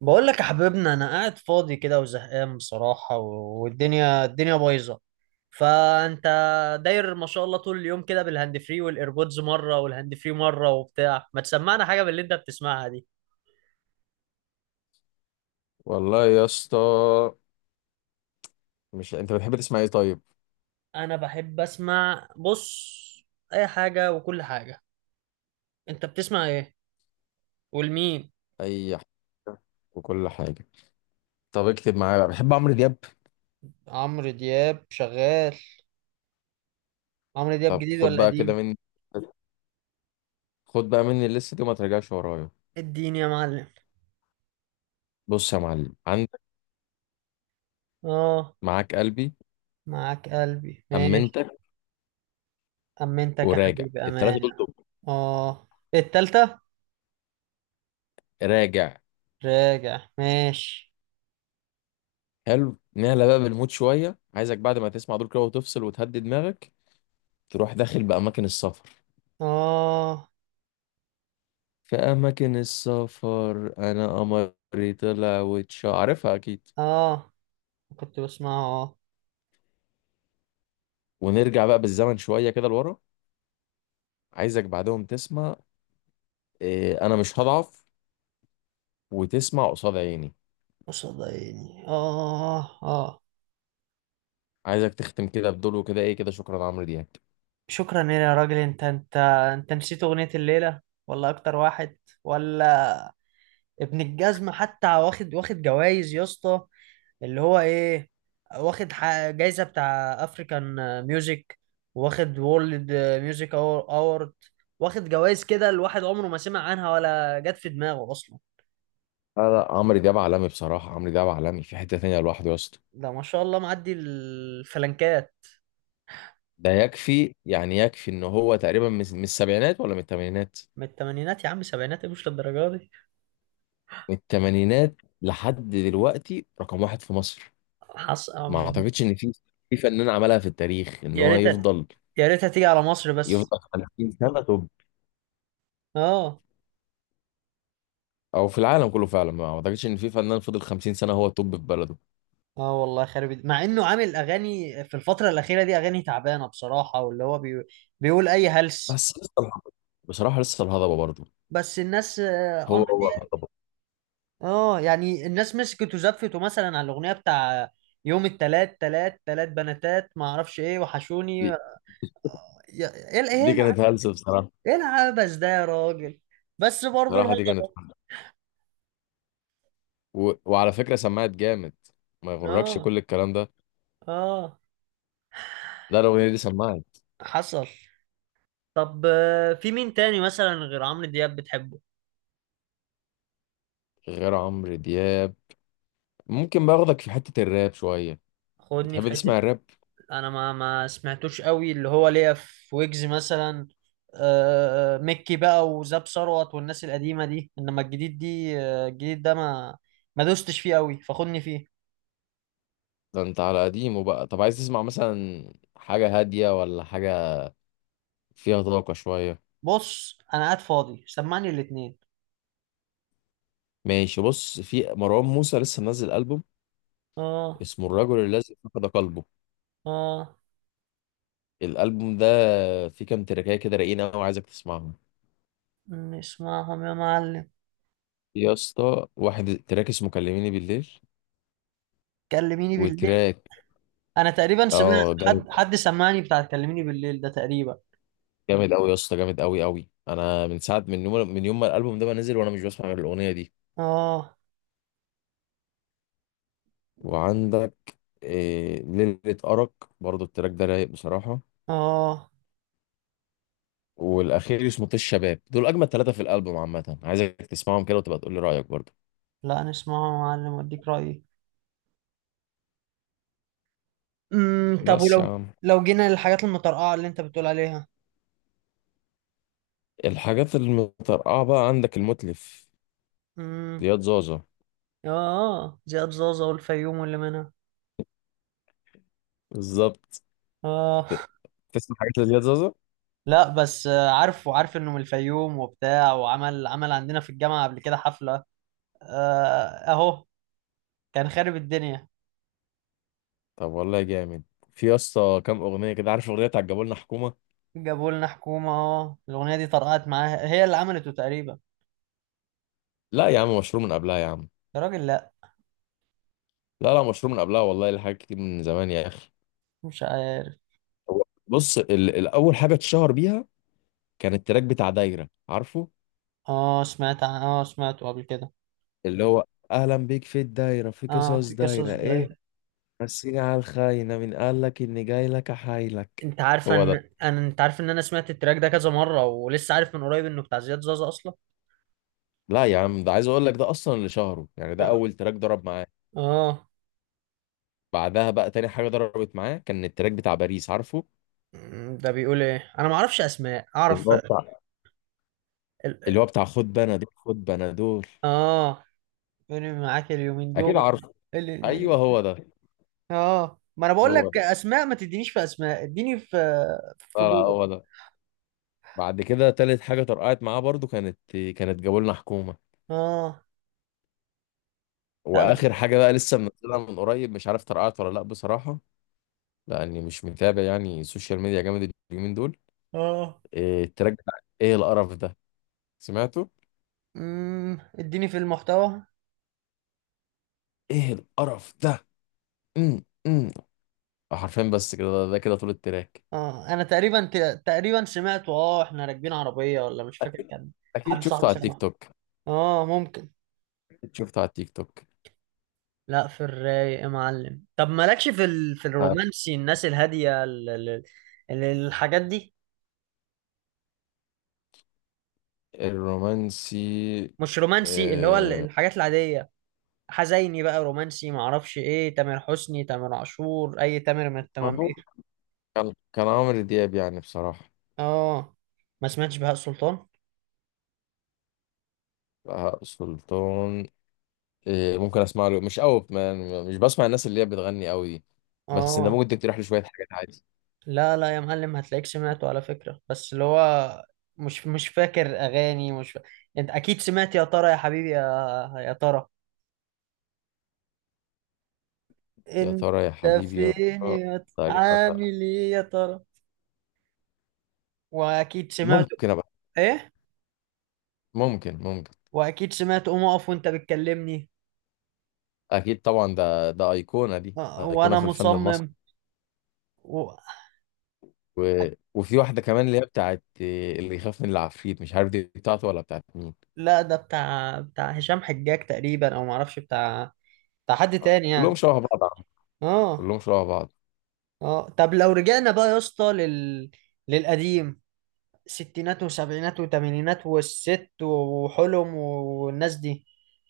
بقول لك يا حبيبنا، انا قاعد فاضي كده وزهقان بصراحة، والدنيا بايظة. فانت داير ما شاء الله طول اليوم كده بالهاند فري والايربودز مرة والهاند فري مرة وبتاع، ما تسمعنا حاجة باللي انت بتسمعها دي؟ والله يا اسطى. مش انت بتحب تسمع ايه طيب؟ انا بحب اسمع، بص، اي حاجة وكل حاجة. انت بتسمع ايه والمين؟ اي حاجه وكل حاجه. طب اكتب معايا بقى، بحب عمرو دياب. عمرو دياب شغال؟ عمرو دياب طب جديد خد ولا بقى كده قديم؟ مني، خد بقى مني الليسته دي وما ترجعش ورايا. اديني يا معلم. بص يا معلم، عندك اه. معاك قلبي، معاك قلبي ماشي. امنتك، أمنتك يا وراجع حبيبي التلاته أمان. دول توب، آه. التالتة. راجع. راجع ماشي. حلو، نعلى بقى بالمود شويه. عايزك بعد ما تسمع دول كده وتفصل وتهدي دماغك، تروح داخل باماكن السفر، آه في اماكن السفر، انا قمري طلع واتش، عارفها اكيد. آه. كنت بسمع آه. ونرجع بقى بالزمن شويه كده لورا. عايزك بعدهم تسمع إيه انا مش هضعف، وتسمع قصاد عيني. قصاد عيني، آه آه. عايزك تختم كده بدول، وكده ايه كده، شكرا عمرو دياب. شكرا يا راجل. أنت نسيت أغنية الليلة؟ ولا أكتر واحد، ولا ابن الجزمة حتى؟ واخد جوايز يا اسطى، اللي هو ايه، واخد جايزة بتاع افريكان ميوزك، واخد وورلد ميوزك اورد، واخد جوائز كده الواحد عمره ما سمع عنها ولا جت في دماغه اصلا. لا لا، عمرو دياب عالمي بصراحة، عمرو دياب عالمي في حتة تانية لوحده يا اسطى. ده ما شاء الله معدي الفلنكات. ده يكفي، يعني يكفي، ان هو تقريبا من السبعينات ولا من الثمانينات. من الثمانينات يا عم، سبعينات مش للدرجة دي. من الثمانينات لحد دلوقتي رقم واحد في مصر. حص... ما أم- اعتقدش ان في فنان عملها في التاريخ ان يا هو ريتها، يفضل يا ريتها تيجي على مصر بس. يفضل 50 سنة توب، اه. او في العالم كله فعلا. ما اعتقدش ان في فنان فضل 50 سنة هو توب في بلده. اه والله، مع انه عامل اغاني في الفترة الأخيرة دي اغاني تعبانة بصراحة، واللي هو بيقول اي هلس. بس بصراحة لسه الهضبة برضه، بس الناس هو عمرو هو دياب. الهضبة. اه يعني الناس مسكت وزفته مثلا على الاغنيه بتاع يوم التلات تلات تلات بناتات، ما اعرفش ايه، دي, وحشوني. ايه دي كانت هلسة بصراحة. ايه العبث ده يا راجل؟ بس برضه بصراحة دي كانت الهضبه. هلسة. و... وعلى فكرة سمعت جامد، ما يغركش اه كل الكلام ده. اه لا، الأغنية دي سمعت. حصل. طب في مين تاني مثلا غير عمرو دياب بتحبه؟ غير عمرو دياب، ممكن باخدك في حتة الراب شوية. خدني في بتحب حته. تسمع الراب؟ انا ما سمعتوش قوي، اللي هو ليا في ويجز مثلا. مكي بقى وزاب ثروت والناس القديمه دي، انما الجديد دي، الجديد ده ما دوستش فيه قوي، فخدني فيه. ده انت على قديمه بقى. طب عايز تسمع مثلا حاجة هادية ولا حاجة فيها طاقة شوية؟ بص انا قاعد فاضي، سمعني الاتنين. ماشي، بص، في مروان موسى لسه منزل ألبوم اه اسمه الرجل الذي فقد قلبه. اه الألبوم ده فيه كام تراكاية كده رايقين أوي، عايزك تسمعهم نسمعهم يا معلم. يا اسطى. واحد تراك اسمه كلميني بالليل، كلميني بالليل. وتراك، انا تقريبا سمعت. اه جامد. حد سمعني بتاع كلميني بالليل ده تقريبا. جامد قوي يا اسطى، جامد قوي قوي. انا من يوم ما الالبوم ده ما نزل، وانا مش بسمع غير الاغنيه دي. اه وعندك إيه ليله ارق، برضو التراك ده رايق بصراحه. اه. والاخير اسمه طش الشباب. دول اجمل ثلاثه في الالبوم عامه، عايزك تسمعهم كده وتبقى تقول لي رايك برضو. لا نسمعه يا معلم واديك رايي. امم. طب بس يا عم، لو جينا للحاجات المترقعة اللي انت بتقول عليها. الحاجات المترقعه بقى، عندك المتلف، امم. زياد زازا. اه زياد زوزة والفيوم واللي منها. بالظبط. اه. تسمع حاجات لزياد زازا؟ لا بس عارف، وعارف انه من الفيوم وبتاع، وعمل عندنا في الجامعة قبل كده حفلة. آه اهو كان خارب الدنيا. طب والله جامد. في يا اسطى كام اغنيه كده، عارف اغنيه بتاعت جابوا لنا حكومه؟ جابوا لنا حكومة، اه الأغنية دي طرقعت معاها، هي اللي عملته تقريبا. لا يا عم، مشروع من قبلها يا عم. يا راجل، لا. لا لا، مشروع من قبلها والله، لحاجات كتير من زمان يا اخي. مش عارف. هو بص، الاول حاجه اتشهر بيها كان التراك بتاع دايره، عارفه؟ اه سمعت اه سمعته قبل كده. اللي هو اهلا بيك في الدايره، في اه قصص في قصص دايره ايه، ده. مسيني على الخاينه، من قال لك اني جاي لك احايلك. انت عارفه هو ده. ان، انا، انت عارف ان انا سمعت التراك ده كذا مره، ولسه عارف من قريب انه بتاع زياد زازا اصلا. لا يا عم، ده عايز اقول لك ده اصلا اللي شهره، يعني ده اه اول تراك ضرب معاه. اه. بعدها بقى تاني حاجه ضربت معاه كان التراك بتاع باريس، ده بيقول ايه؟ انا ما اعرفش اسماء، اعرف عارفه؟ ال... اللي هو بتاع خد بنادول، خد بنادول. اه. مين معاك اليومين اكيد دول. عارفه. ال... ايوه ال... هو ده، اه ما انا بقول هو لك ده. اسماء ما تدينيش في اسماء، اديني في، في لا لا، جوه. هو ده. بعد كده تالت حاجه طرقعت معاه برضو كانت جابوا لنا حكومه. اه واخر حاجه بقى، لسه منزلها من قريب، مش عارف طرقعت ولا لا بصراحه، لاني مش متابع يعني السوشيال ميديا جامد اليومين دول. اه. إيه التراك بتاع ايه القرف ده، سمعته؟ اديني في المحتوى. ايه القرف ده. امم امم حرفيا بس كده، ده كده طول التراك. اه انا تقريبا تقريبا سمعته، اه احنا راكبين عربيه ولا، مش فاكر. اكيد كان حد اكيد شفته صاحبي على التيك سمعه. توك. اه ممكن. اكيد شفته على التيك توك لا في الرايق يا معلم، طب مالكش في ال... في الرومانسي، الناس الهادية ال... ال... الحاجات دي، الرومانسي مش رومانسي، اللي هو آه، الحاجات العادية، حزيني بقى، رومانسي، معرفش ايه، تامر حسني، تامر عاشور، اي تامر من ما هو التمامير. كان عمرو دياب يعني بصراحة. اه ما سمعتش بهاء سلطان. بهاء سلطان، ممكن اسمع له مش قوي، مش بسمع الناس اللي هي بتغني قوي دي. بس انت اه ممكن تقترح لي شوية حاجات عادي. لا لا يا معلم، هتلاقيك سمعته على فكرة، بس اللي هو مش فاكر اغاني، مش فا... انت اكيد سمعت، يا ترى يا حبيبي يا، يا ترى، يا ترى يا انت حبيبي يا فين ترى، تقريبا ده. عامل ايه يا ترى. واكيد سمعت ممكن ابقى، ايه. ممكن. واكيد سمعت قوم اقف وانت بتكلمني. اكيد طبعا، ده ايقونة، دي ايقونة وانا في الفن المصري. مصمم. و... و... وفي واحدة كمان اللي هي بتاعت اللي يخاف من العفريت، مش عارف دي بتاعته ولا بتاعت مين. لا ده بتاع هشام حجاج تقريبا، او معرفش بتاع حد تاني كلهم يعني. شبه بعض اه كلهم شبه بعض. اه. طب لو رجعنا بقى يا اسطى لل... للقديم، ستينات وسبعينات وثمانينات والست وحلم والناس دي،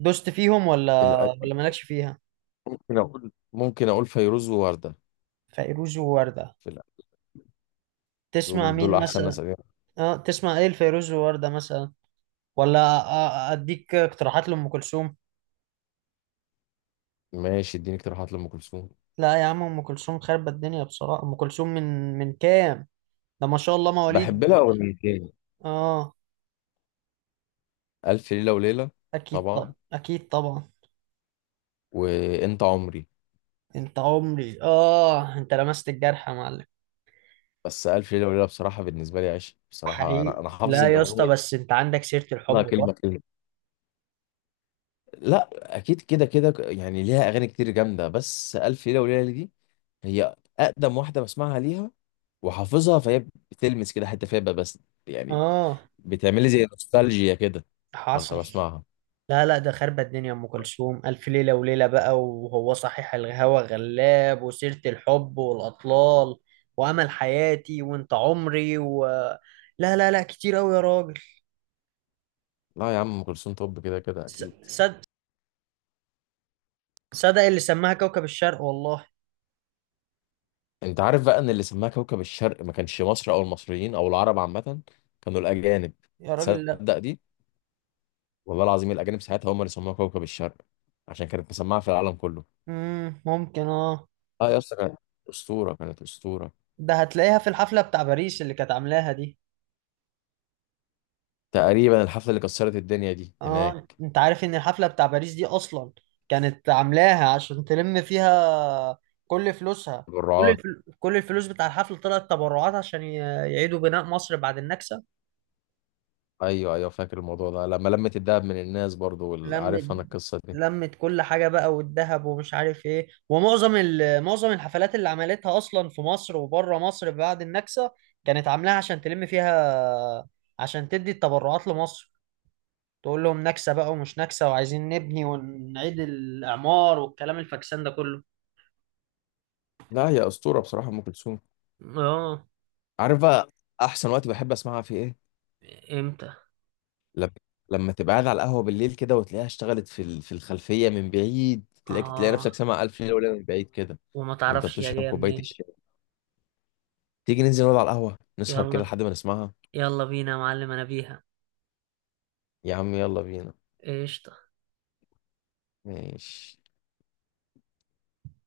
دوست فيهم ولا مالكش فيها؟ ممكن اقول فيروز ووردة. فيروز ووردة. في الأ- دول تسمع دول مين احسن ناس مثلا؟ قديمة. اه تسمع ايه الفيروز ووردة مثلا، ولا أ- اديك اقتراحات لأم كلثوم؟ ماشي اديني اقتراحات لأم كلثوم. لا يا عم، أم كلثوم خربت الدنيا بصراحة. أم كلثوم من كام ده ما شاء الله بحب مواليد. لها اغنيتين: اه. ألف ليلة وليلة، اكيد طبعا، طبعا، اكيد طبعا. وأنت عمري. انت عمري. اه انت لمست الجرح يا معلم. بس ألف ليلة وليلة بصراحة بالنسبة لي عشق بصراحة. حقيقي، أنا حافظ لا يا اسطى، الأغنية بس انت عندك سيرة كلها الحب كلمة برضه. كلمة. لا، أكيد كده كده، يعني ليها أغاني كتير جامدة، بس ألف ليلة وليلة دي هي أقدم واحدة بسمعها ليها وحافظها، فهي بتلمس كده حتة فيها بس يعني، اه بتعملي زي نوستالجيا كده وأنا حصل. بسمعها. لا لا ده خربت الدنيا ام كلثوم، الف ليله وليله بقى، وهو صحيح الهوى غلاب، وسيره الحب، والاطلال، وامل حياتي، وانت عمري، و... لا لا لا، كتير قوي يا راجل. لا يا عم، ام كلثوم طب كده كده ص- اكيد. صد صدق اللي سماها كوكب الشرق والله. انت عارف بقى ان اللي سماها كوكب الشرق ما كانش مصر او المصريين او العرب عامه، كانوا الاجانب؟ يا راجل، لا. تصدق دي؟ والله العظيم، الاجانب ساعتها هم اللي سموها كوكب الشرق عشان كانت مسمعه في العالم كله. ممكن. اه. اه يا اسطى، كانت اسطوره، كانت اسطوره. ده هتلاقيها في الحفله بتاع باريس اللي كانت عاملاها دي. تقريبا الحفله اللي كسرت الدنيا دي اه هناك. انت عارف ان الحفلة بتاع باريس دي اصلا، كانت عاملاها عشان تلم فيها كل فلوسها، كل بالرعاة. الفل... كل الفلوس بتاع الحفلة طلعت تبرعات عشان يعيدوا بناء مصر بعد النكسة. ايوه ايوه، فاكر الموضوع ده لما لمت الدهب من الناس برضو، لمت عارف انا القصه دي. لمت كل حاجة بقى، والذهب، ومش عارف ايه، ومعظم ال... معظم الحفلات اللي عملتها اصلا في مصر وبره مصر بعد النكسة، كانت عاملاها عشان تلم فيها، عشان تدي التبرعات لمصر. تقول لهم نكسة بقى ومش نكسة، وعايزين نبني ونعيد الإعمار والكلام الفاكسان ده كله. لا يا اسطوره بصراحه، ام كلثوم. اه. عارف بقى احسن وقت بحب اسمعها في ايه؟ امتى. لما لما تبقى قاعد على القهوة بالليل كده وتلاقيها اشتغلت في الخلفية من بعيد، تلاقي نفسك اه. سامع ألف ليلة وليلة من بعيد كده، وما وأنت تعرفش يا بتشرب جايه كوباية منين. الشاي. تيجي ننزل نقعد على القهوة نسهر كده يلا، لحد ما نسمعها؟ يلا بينا يا معلم انا بيها. يا عم يلا بينا. ايش. ماشي.